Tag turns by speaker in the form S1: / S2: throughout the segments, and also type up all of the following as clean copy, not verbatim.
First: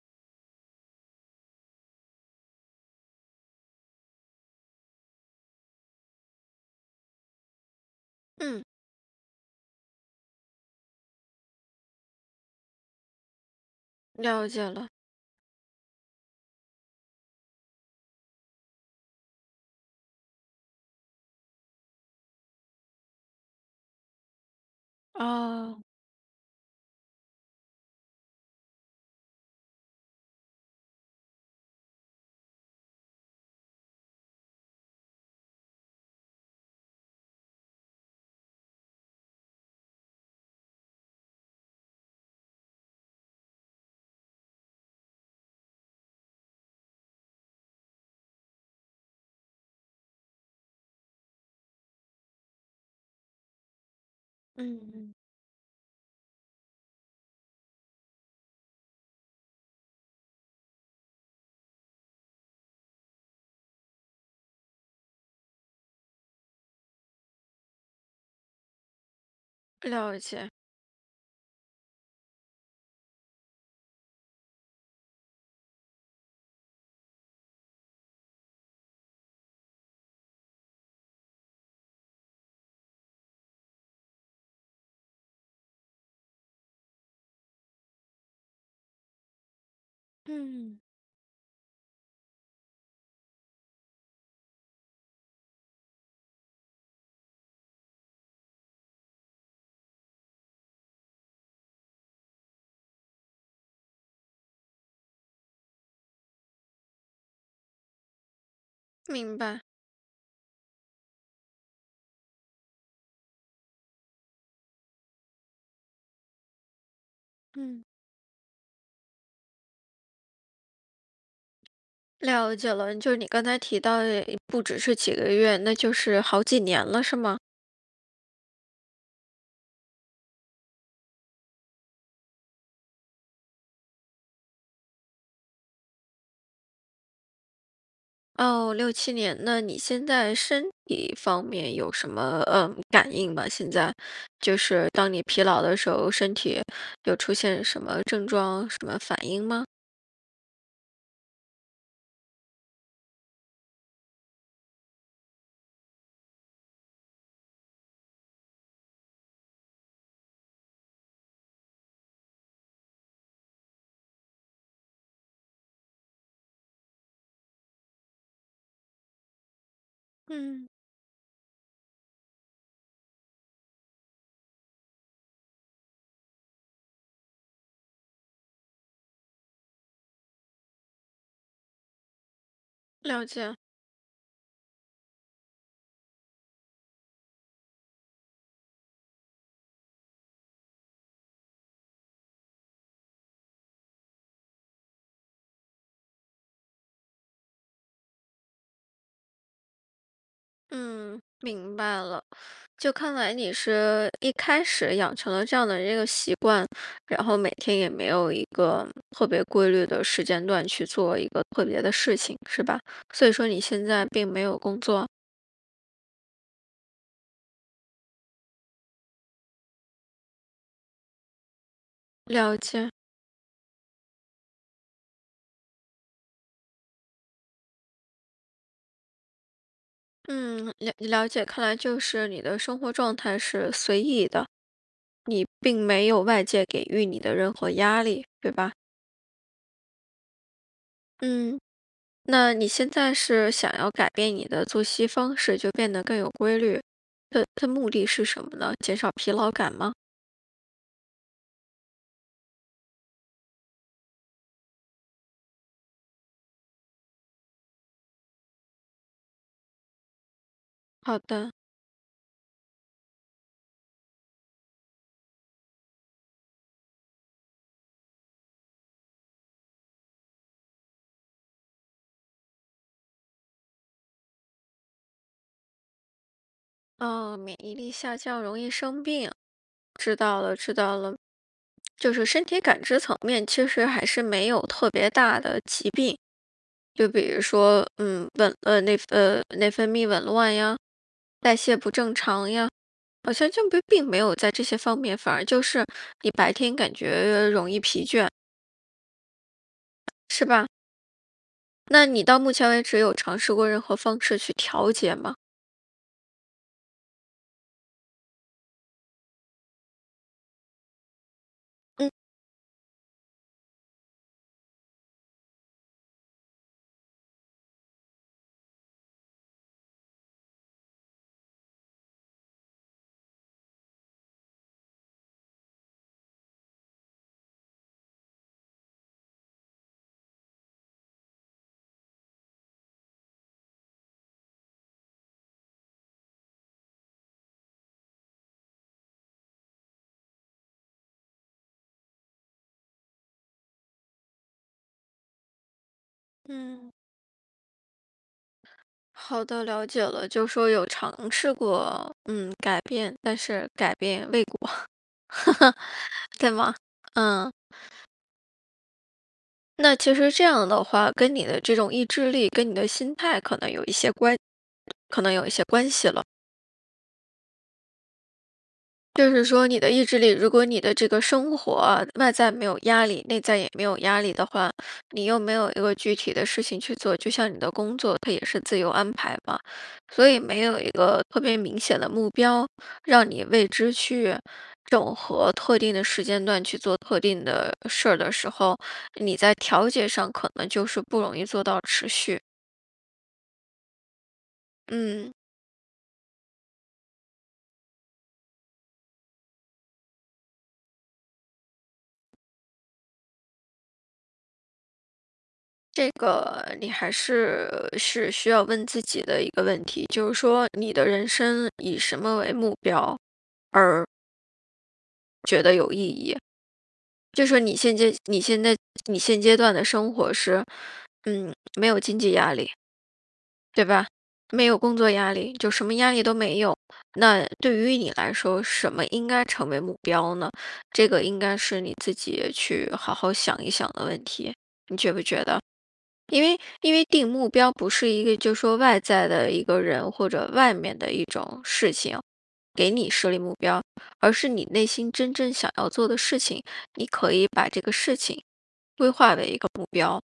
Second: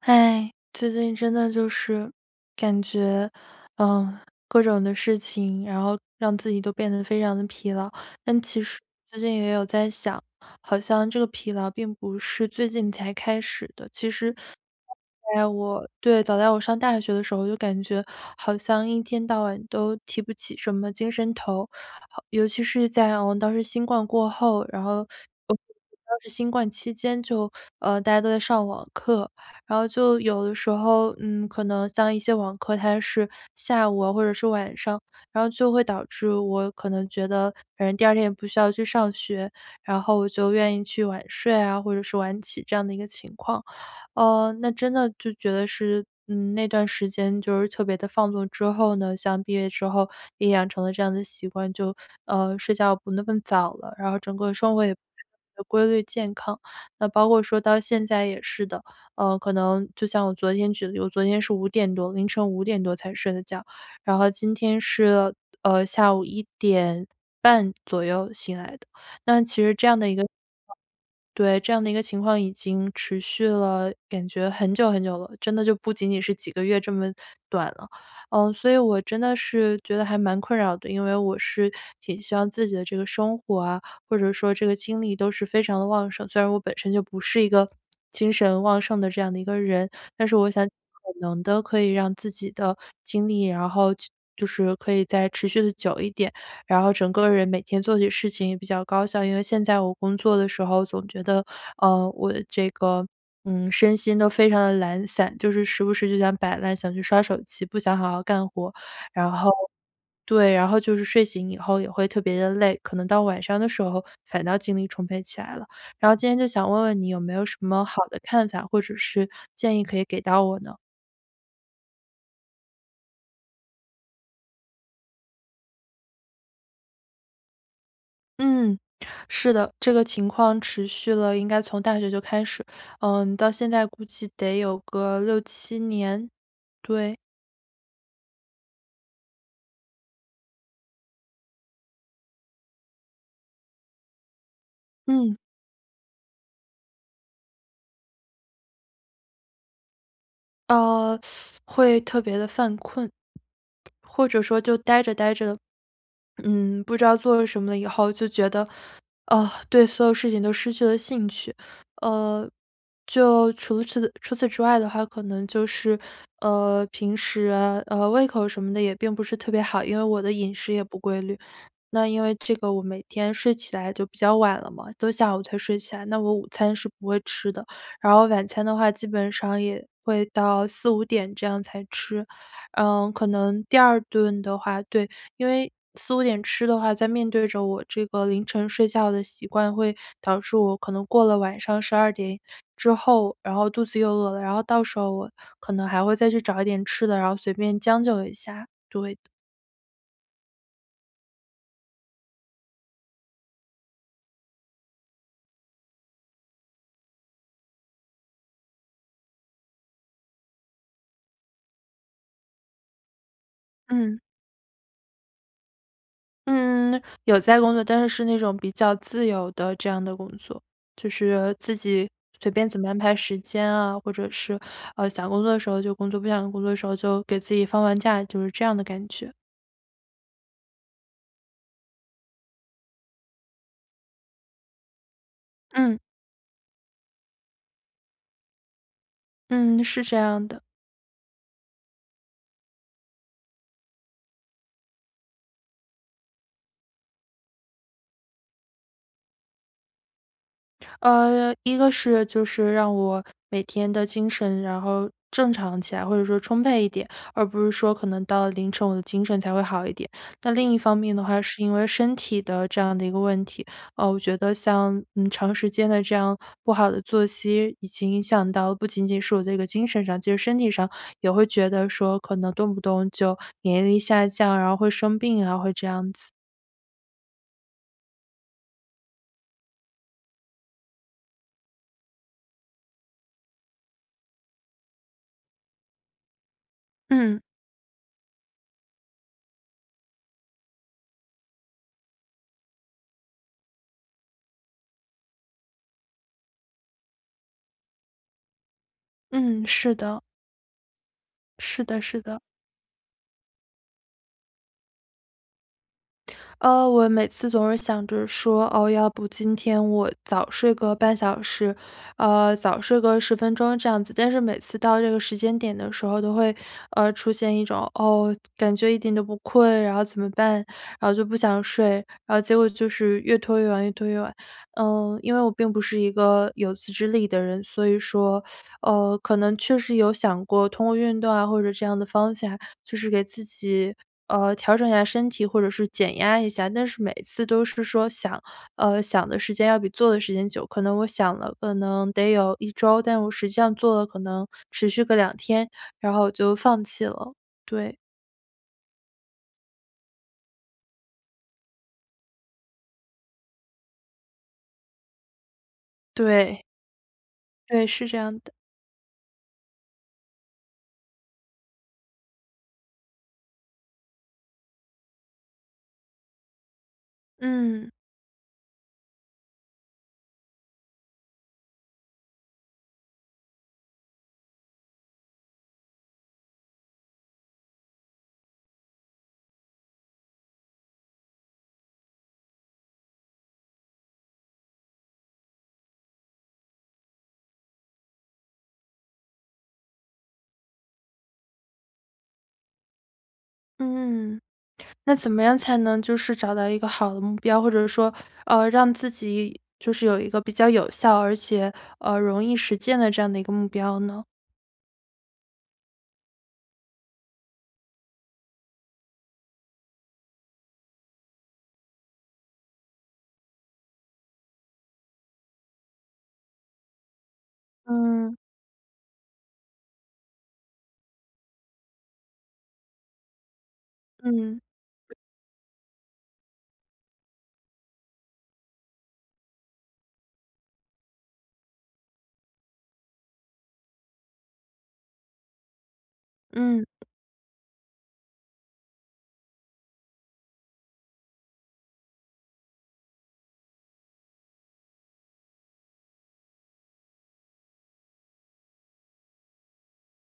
S1: 哎，最近真的就是感觉，嗯，各种的事情，然后让自己都变得非常的疲劳。但其
S2: 嗯，
S1: 实最近也有在想，好像这个疲劳并不是最近才开始的。其实，
S2: 了解了。
S1: 在我对早在我上大学的时候，就感觉好像一天到晚都提不起什么精神头，好尤其是在当时新冠过后，然后。呃
S2: 哦，
S1: 当时新冠期间就，大家都在上网课，然后就有的时候，可能像一些网课，它是下午啊，或者是晚上，然后就会导致我可能觉得，反正第二天也不需要去上学，然后我就愿意去晚睡啊，或者是晚起这样的一个情况。那真的就觉得是，那段时间就是特别的放纵之后呢，像毕业之后也养成了这样的习惯，就睡觉不那么早了，然后整个生活也不
S2: 嗯，
S1: 是特别的规律健康。那包括说到现在也是的，可能就像我昨天举例，我昨天是五点多凌晨5点多才睡的觉，然后今天是，下午1点半左右醒来的。那其实这样的一
S2: 了
S1: 个
S2: 解。
S1: 对，这样的一个情况已经持续了，感觉很久很久了，真的就不仅仅是几个月这么短了。所以我真的是觉得还蛮困扰的，因为我是挺希望自己的这个生活啊，或者说这个精力都是非常的旺盛。虽然我本身就不是一个精神旺盛的这样的一个人，但是我想尽
S2: 嗯，
S1: 可能的可以让自己的精力，然后去就是可以再持续的久一点。然后整个人每天做起事情也比较高效。因为现在我工作的时候，总觉得，我这个，身心都非常的懒散，就是时不时就想摆烂，想去刷手机，不想好好干活。然
S2: 明
S1: 后
S2: 白。
S1: 对，然后就是睡醒以后也会特别的累，可能到晚上的时候反倒精力充沛起来了。然后今天就想问问你有没有什么
S2: 嗯，
S1: 好的看法，或者是建议可以给到我呢？
S2: 了解了。就是你刚才提到的，不只是几个月，那就是好几年了，是吗？
S1: 嗯，是的，这个情况持续了应该从大学就开始，到现在估计得有个6、7年，对，
S2: 哦，六七年。那你现在身体方面有什么感应吗？现在就是当你
S1: 嗯。
S2: 疲劳的时候，身体有出现什么症状、什么反应吗？
S1: 呃，会特别的犯困，或者说就呆着呆着，不知道做什么了以后，就觉得，对所有事情都失去了兴趣。呃，就除此之外的话，可能就是，平时啊胃口什么的也并不是特别好，因为我的饮
S2: 嗯，
S1: 食也不规律。那因为这个我每天睡起来就比较晚了嘛，都下午才睡起来，那我午餐是不会吃的。然后晚餐的话，基本上也会到四五点这样才吃。
S2: 了
S1: 可
S2: 解。
S1: 能第二顿的话对，因为四五点吃的话，在面对着我这个凌晨睡觉的习惯，会导致我可能过了晚上12点之后，然后肚子又饿了，然后到时候我可能还会再去找一点吃的，然后随便将就一下，对的，
S2: 嗯，明白了。就看来你是一开始养成了这样的一个习惯，然后每天也没有一个特别规律的时间段去做一个特别的事情，是吧？所以说你现在
S1: 嗯。
S2: 并没有工作，
S1: 嗯，有在工作，但是是那种比较自由的这样的工作，就是自己随
S2: 了
S1: 便怎么
S2: 解，
S1: 安排时间啊，或者是想工作的时候就工作，不想工作的时候就给自己放放假，就是这样的感觉。
S2: 嗯，了解，看来就是你的生活状态是随意的，你并
S1: 嗯
S2: 没有外界给予你的任何压力，对吧？
S1: 嗯，是这样的。
S2: 嗯，那你现在是想要改变你的作息方式，就变得更有规律，的目的是什么呢？减少疲劳感吗？
S1: 一个是就是让我每天的精神然后正常起来，或者说充沛一点，而不是说可能到了凌晨我的精神才会好一点。那另一方面
S2: 好
S1: 的话，
S2: 的，
S1: 是因为身体的这样的一个问题，我觉得像长时间的这样不好的作息，已经影响到不仅仅是我这个精神上，其实身体上也会觉得说可能动不动就免疫力下降，然后会生病啊，会这样子。
S2: 哦，免疫力下降容易生病，知道了，知道了。就是身体感知层面，其实还是没有特别大的疾病，就比
S1: 嗯
S2: 如说，内分泌紊乱呀，代谢不正常呀，好像就并没有在这些方面，反而就是你白天感觉容易疲倦，
S1: 嗯，是的，
S2: 是吧？
S1: 是的，
S2: 那
S1: 是
S2: 你到
S1: 的。
S2: 目前为止有尝试过任何方式去调节吗？
S1: 我每次总是想着说，哦，要不今天我早睡个半小时，
S2: 嗯
S1: 早睡个10分钟这样子。但是每次到这个时间点的时候，都会出现一种哦，感觉一点都不困，然后怎么办？然后就不想睡，然后结果就是越拖越晚，越拖越晚。因为我并不是一个有自制力的人，所以说，可能确实有想过通过运动啊或者这样的方法，就是给自己，调整一下身体或者是减压一下，但是每次都是说想的时间要比做的时间久，可能我想了可能得有一周，但我实际上做了可能持续个2天，然后我就放
S2: 嗯，
S1: 弃了。对，
S2: 好的，了解了，就说有尝试过，改变，但是改变未果，对
S1: 对，
S2: 吗？嗯，
S1: 对，是这样的。
S2: 那其实这样的话，跟你的这种意志力，跟你的心态可能有一些关系了。
S1: 嗯，
S2: 就是说，你的意志力，如果你的这个生活外在没有压力，内在也没有压力的话，你又没有一个具体的事情去做，就像你的工作，它也是自由安排嘛，所以没有一个特别明显的目标，让你为之去整合特定的时间段去做特定的事儿的时候，你在调节上可能就是不容易做到持续。
S1: 嗯，那怎
S2: 嗯。
S1: 么样才能就是找到一个好的目标，或者说，让自己就是有一个比较有效，而且，容易实践的这样的一个目标呢？
S2: 这个你还是需要问自己的一个问题，就是说你的人生以什么为目标而觉得有意义？就说
S1: 嗯，
S2: 你现阶段的生活是，嗯，没有经济压力，对吧？
S1: 嗯，
S2: 没有工作压力，就什么压力都没有。那对于你来说，什么应该成为目标呢？这个应该是你自己去好好想一想的问题，你觉不觉得？因为
S1: 嗯。
S2: 因为定目标不是一个就是说外在的一个人或者外面的一种事情，给你设立目标，而是你内心真正想要做的事情，你可以把这个事情规划为一个目标。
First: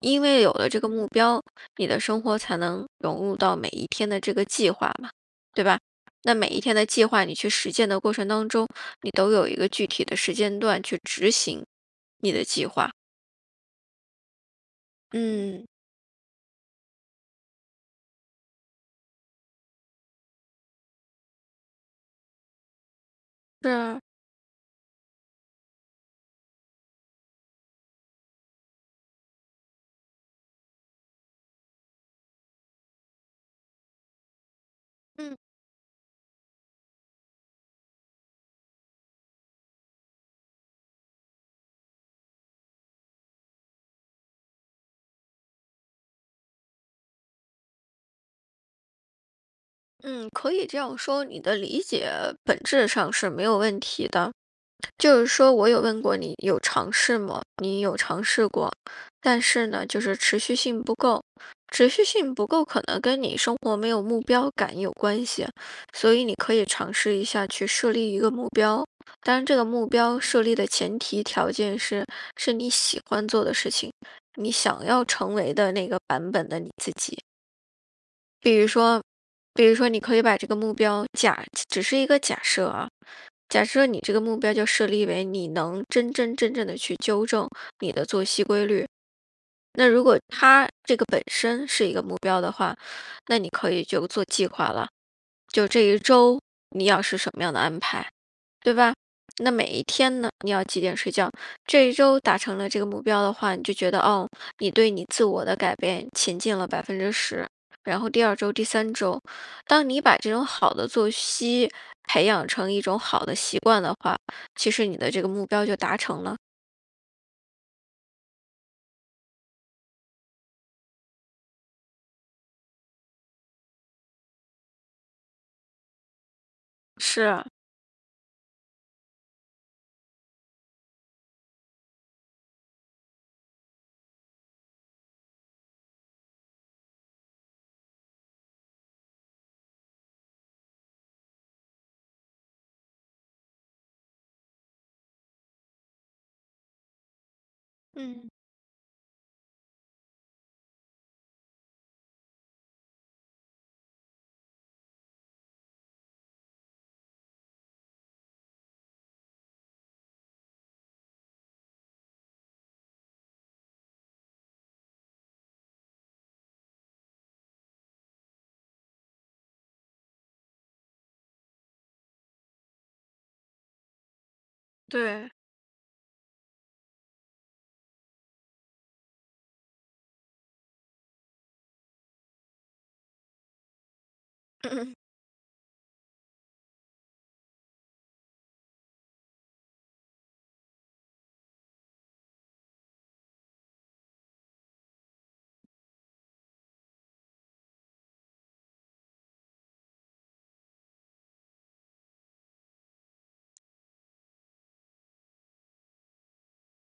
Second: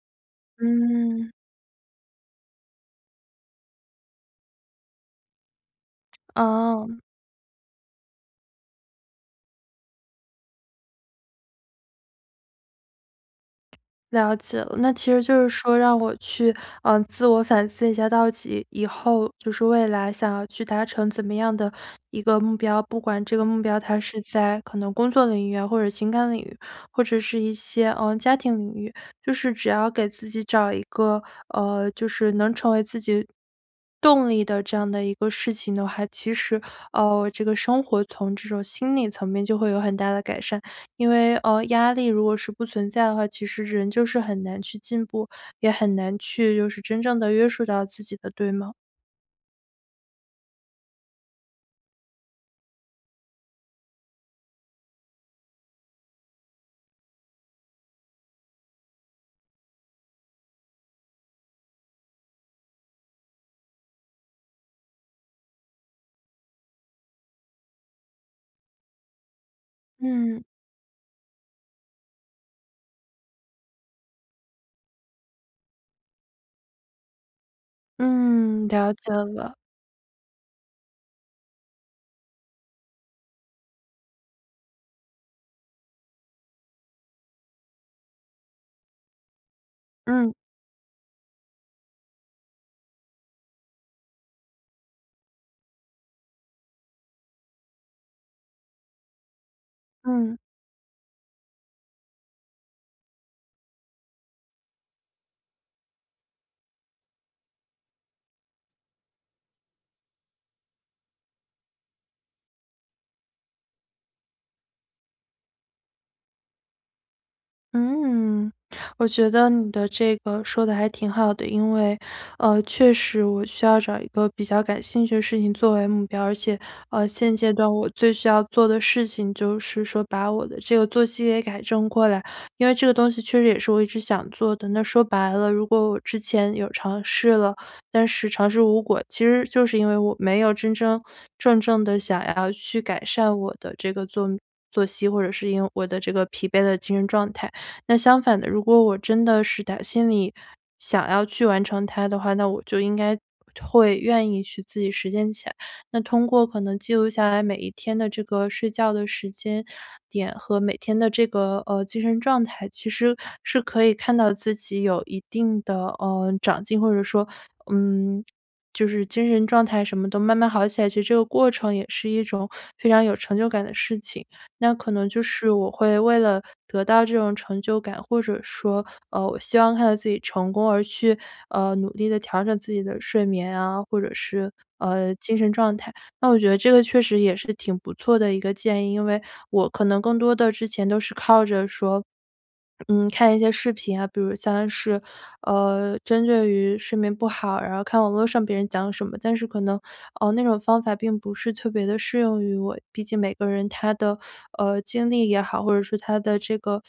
S2: 因为有了这个目
S1: 嗯，
S2: 标，你的生活才能融入到每一天的这个计划嘛，对吧？那每一天的
S1: 哦，
S2: 计划，你去实践的过程当中，你都有一个具体的时间段去执行你的计划。
S1: 了解了。那其实就是
S2: 嗯，
S1: 说让我去，自我反思一下，到底以后就是未来想要去达成怎么样的一个目标，不管这个目
S2: 是
S1: 标它
S2: 啊，
S1: 是在可能工作领域啊，或者情感领域，或者是一些家庭领域，就是只要给自己找一个就是能成为自己动力的这样的一个
S2: 嗯。
S1: 事情的话，其实这个生活从这种心理层面就会有很大的改善。因为，压力如果是不存在的话，其实人就是很难去进步，也很难去就是真正的约束到自己的，对吗？
S2: 嗯，可以这样说，你的理解本质上是没有问题的。就是说我有问过你有尝试吗？你有尝试过，但是呢，就是持续性不够，持续性不够可能跟你生活没有目标感有关系，所以你可以尝试一下去设立一个目标。当然，这个目标设
S1: 嗯，
S2: 立的前提条件是你喜欢做的事情，你想要成为的那个版本的你自己。比
S1: 嗯，
S2: 如
S1: 了
S2: 说，
S1: 解了，
S2: 比如说，你可以把这个目标只是一个假设啊。假设你这个目标就设立为你能真真正正的去纠正你的作息规律。那如果
S1: 嗯，
S2: 它这个本身是一个目标的话，那你可以就做计划了。就这一周你要是什么样的安排？对吧？那每一天呢，
S1: 嗯。
S2: 你要几点睡觉？这一周达成了这个目标的话，你就觉得哦，你对你自我的改变前进了10%。然后第二周、第三周，当你把这种好的作息培养成一种好的习惯的话，其实你的这个目标就达成了。
S1: 嗯，我觉得你的这个说的还挺好的，因为，确实我需要找一个比较感兴趣的事情作为目标，而且，现
S2: 是，
S1: 阶段我最需要做的事情就是说把我的这个作息给改正过来，因为这个东西确实也是我一直想做的。那说白了，如果我之前有尝试了，但是尝试无果，其实就是因为我没有真真正正的想要去改善我的这个作息，或者是因为我的这个疲惫的精神状态。那相
S2: 嗯，
S1: 反的，如果我真的是打心里想要去完成它的话，那我就应该会愿意去自己实践起来。那通过可能记录下来每一天的这个睡觉的时间点和每天的这个精神状态，其实是可以看到自己有一定的长进，或者说嗯。就是精神状态什么都慢慢好起来，其实这个过程也是一种非常有成就感的事情。那可能就
S2: 对，
S1: 是我会为了得到这种成就感，或者说，我希望看到自己成功而去，努力的调整自己的睡眠啊，或者是，精神状态。那我觉得这个确实也是挺不错的一个建议，因为我可能更多的之前都是靠着说看一些视频啊，比如像是，针对于睡眠不好，然后看网络上别人讲什么，但是可能，哦，那种方法并不是特别的适用于我。毕竟每个人他的，经历也好，或者说他的这个，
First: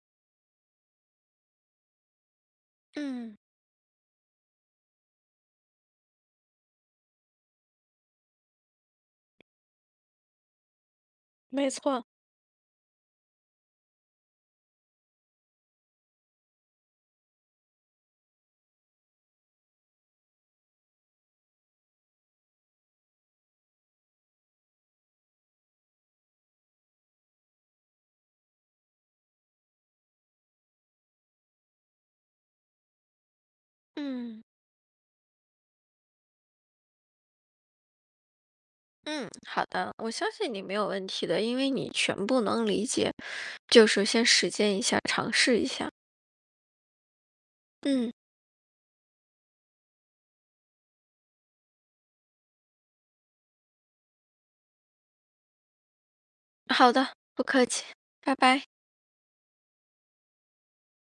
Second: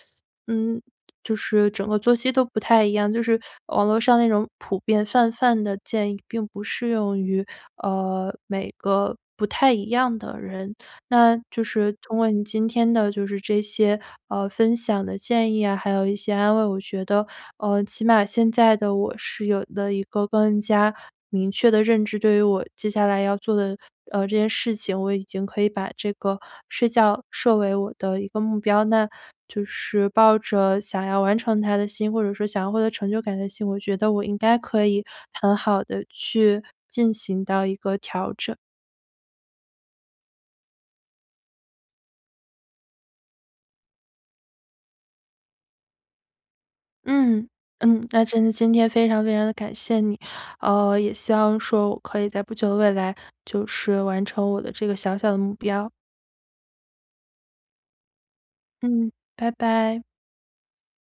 S1: 嗯，就是整个作息都不太一样。就
S2: 嗯，
S1: 是网络上那种普遍泛泛的建议并不适用于，每个不太一样的人。那就
S2: 没
S1: 是
S2: 错，
S1: 通过你今天的就是这些，分享的建议啊，还有一些安慰，我觉得，起码现在的我是有了一个更加明确的认知，对于我接下来要做的，这件事情，我已经可以把这个睡觉设为我的一个目标。那就是抱着想要完成它的心，或者说想要获得成就感的心，我觉得我应
S2: 嗯，
S1: 该可以很好的去进行到一个调整。
S2: 嗯，好的，我相信你没有问题的，因为你全部能理解，就是先实践一下，尝试一下。
S1: 嗯，嗯，
S2: 嗯，
S1: 那真的今天非常非常的感谢你，也希望说我可以在不久的未来，就是完成我的这个小小的目标。
S2: 好的，不客气，拜拜。
S1: 嗯，拜拜。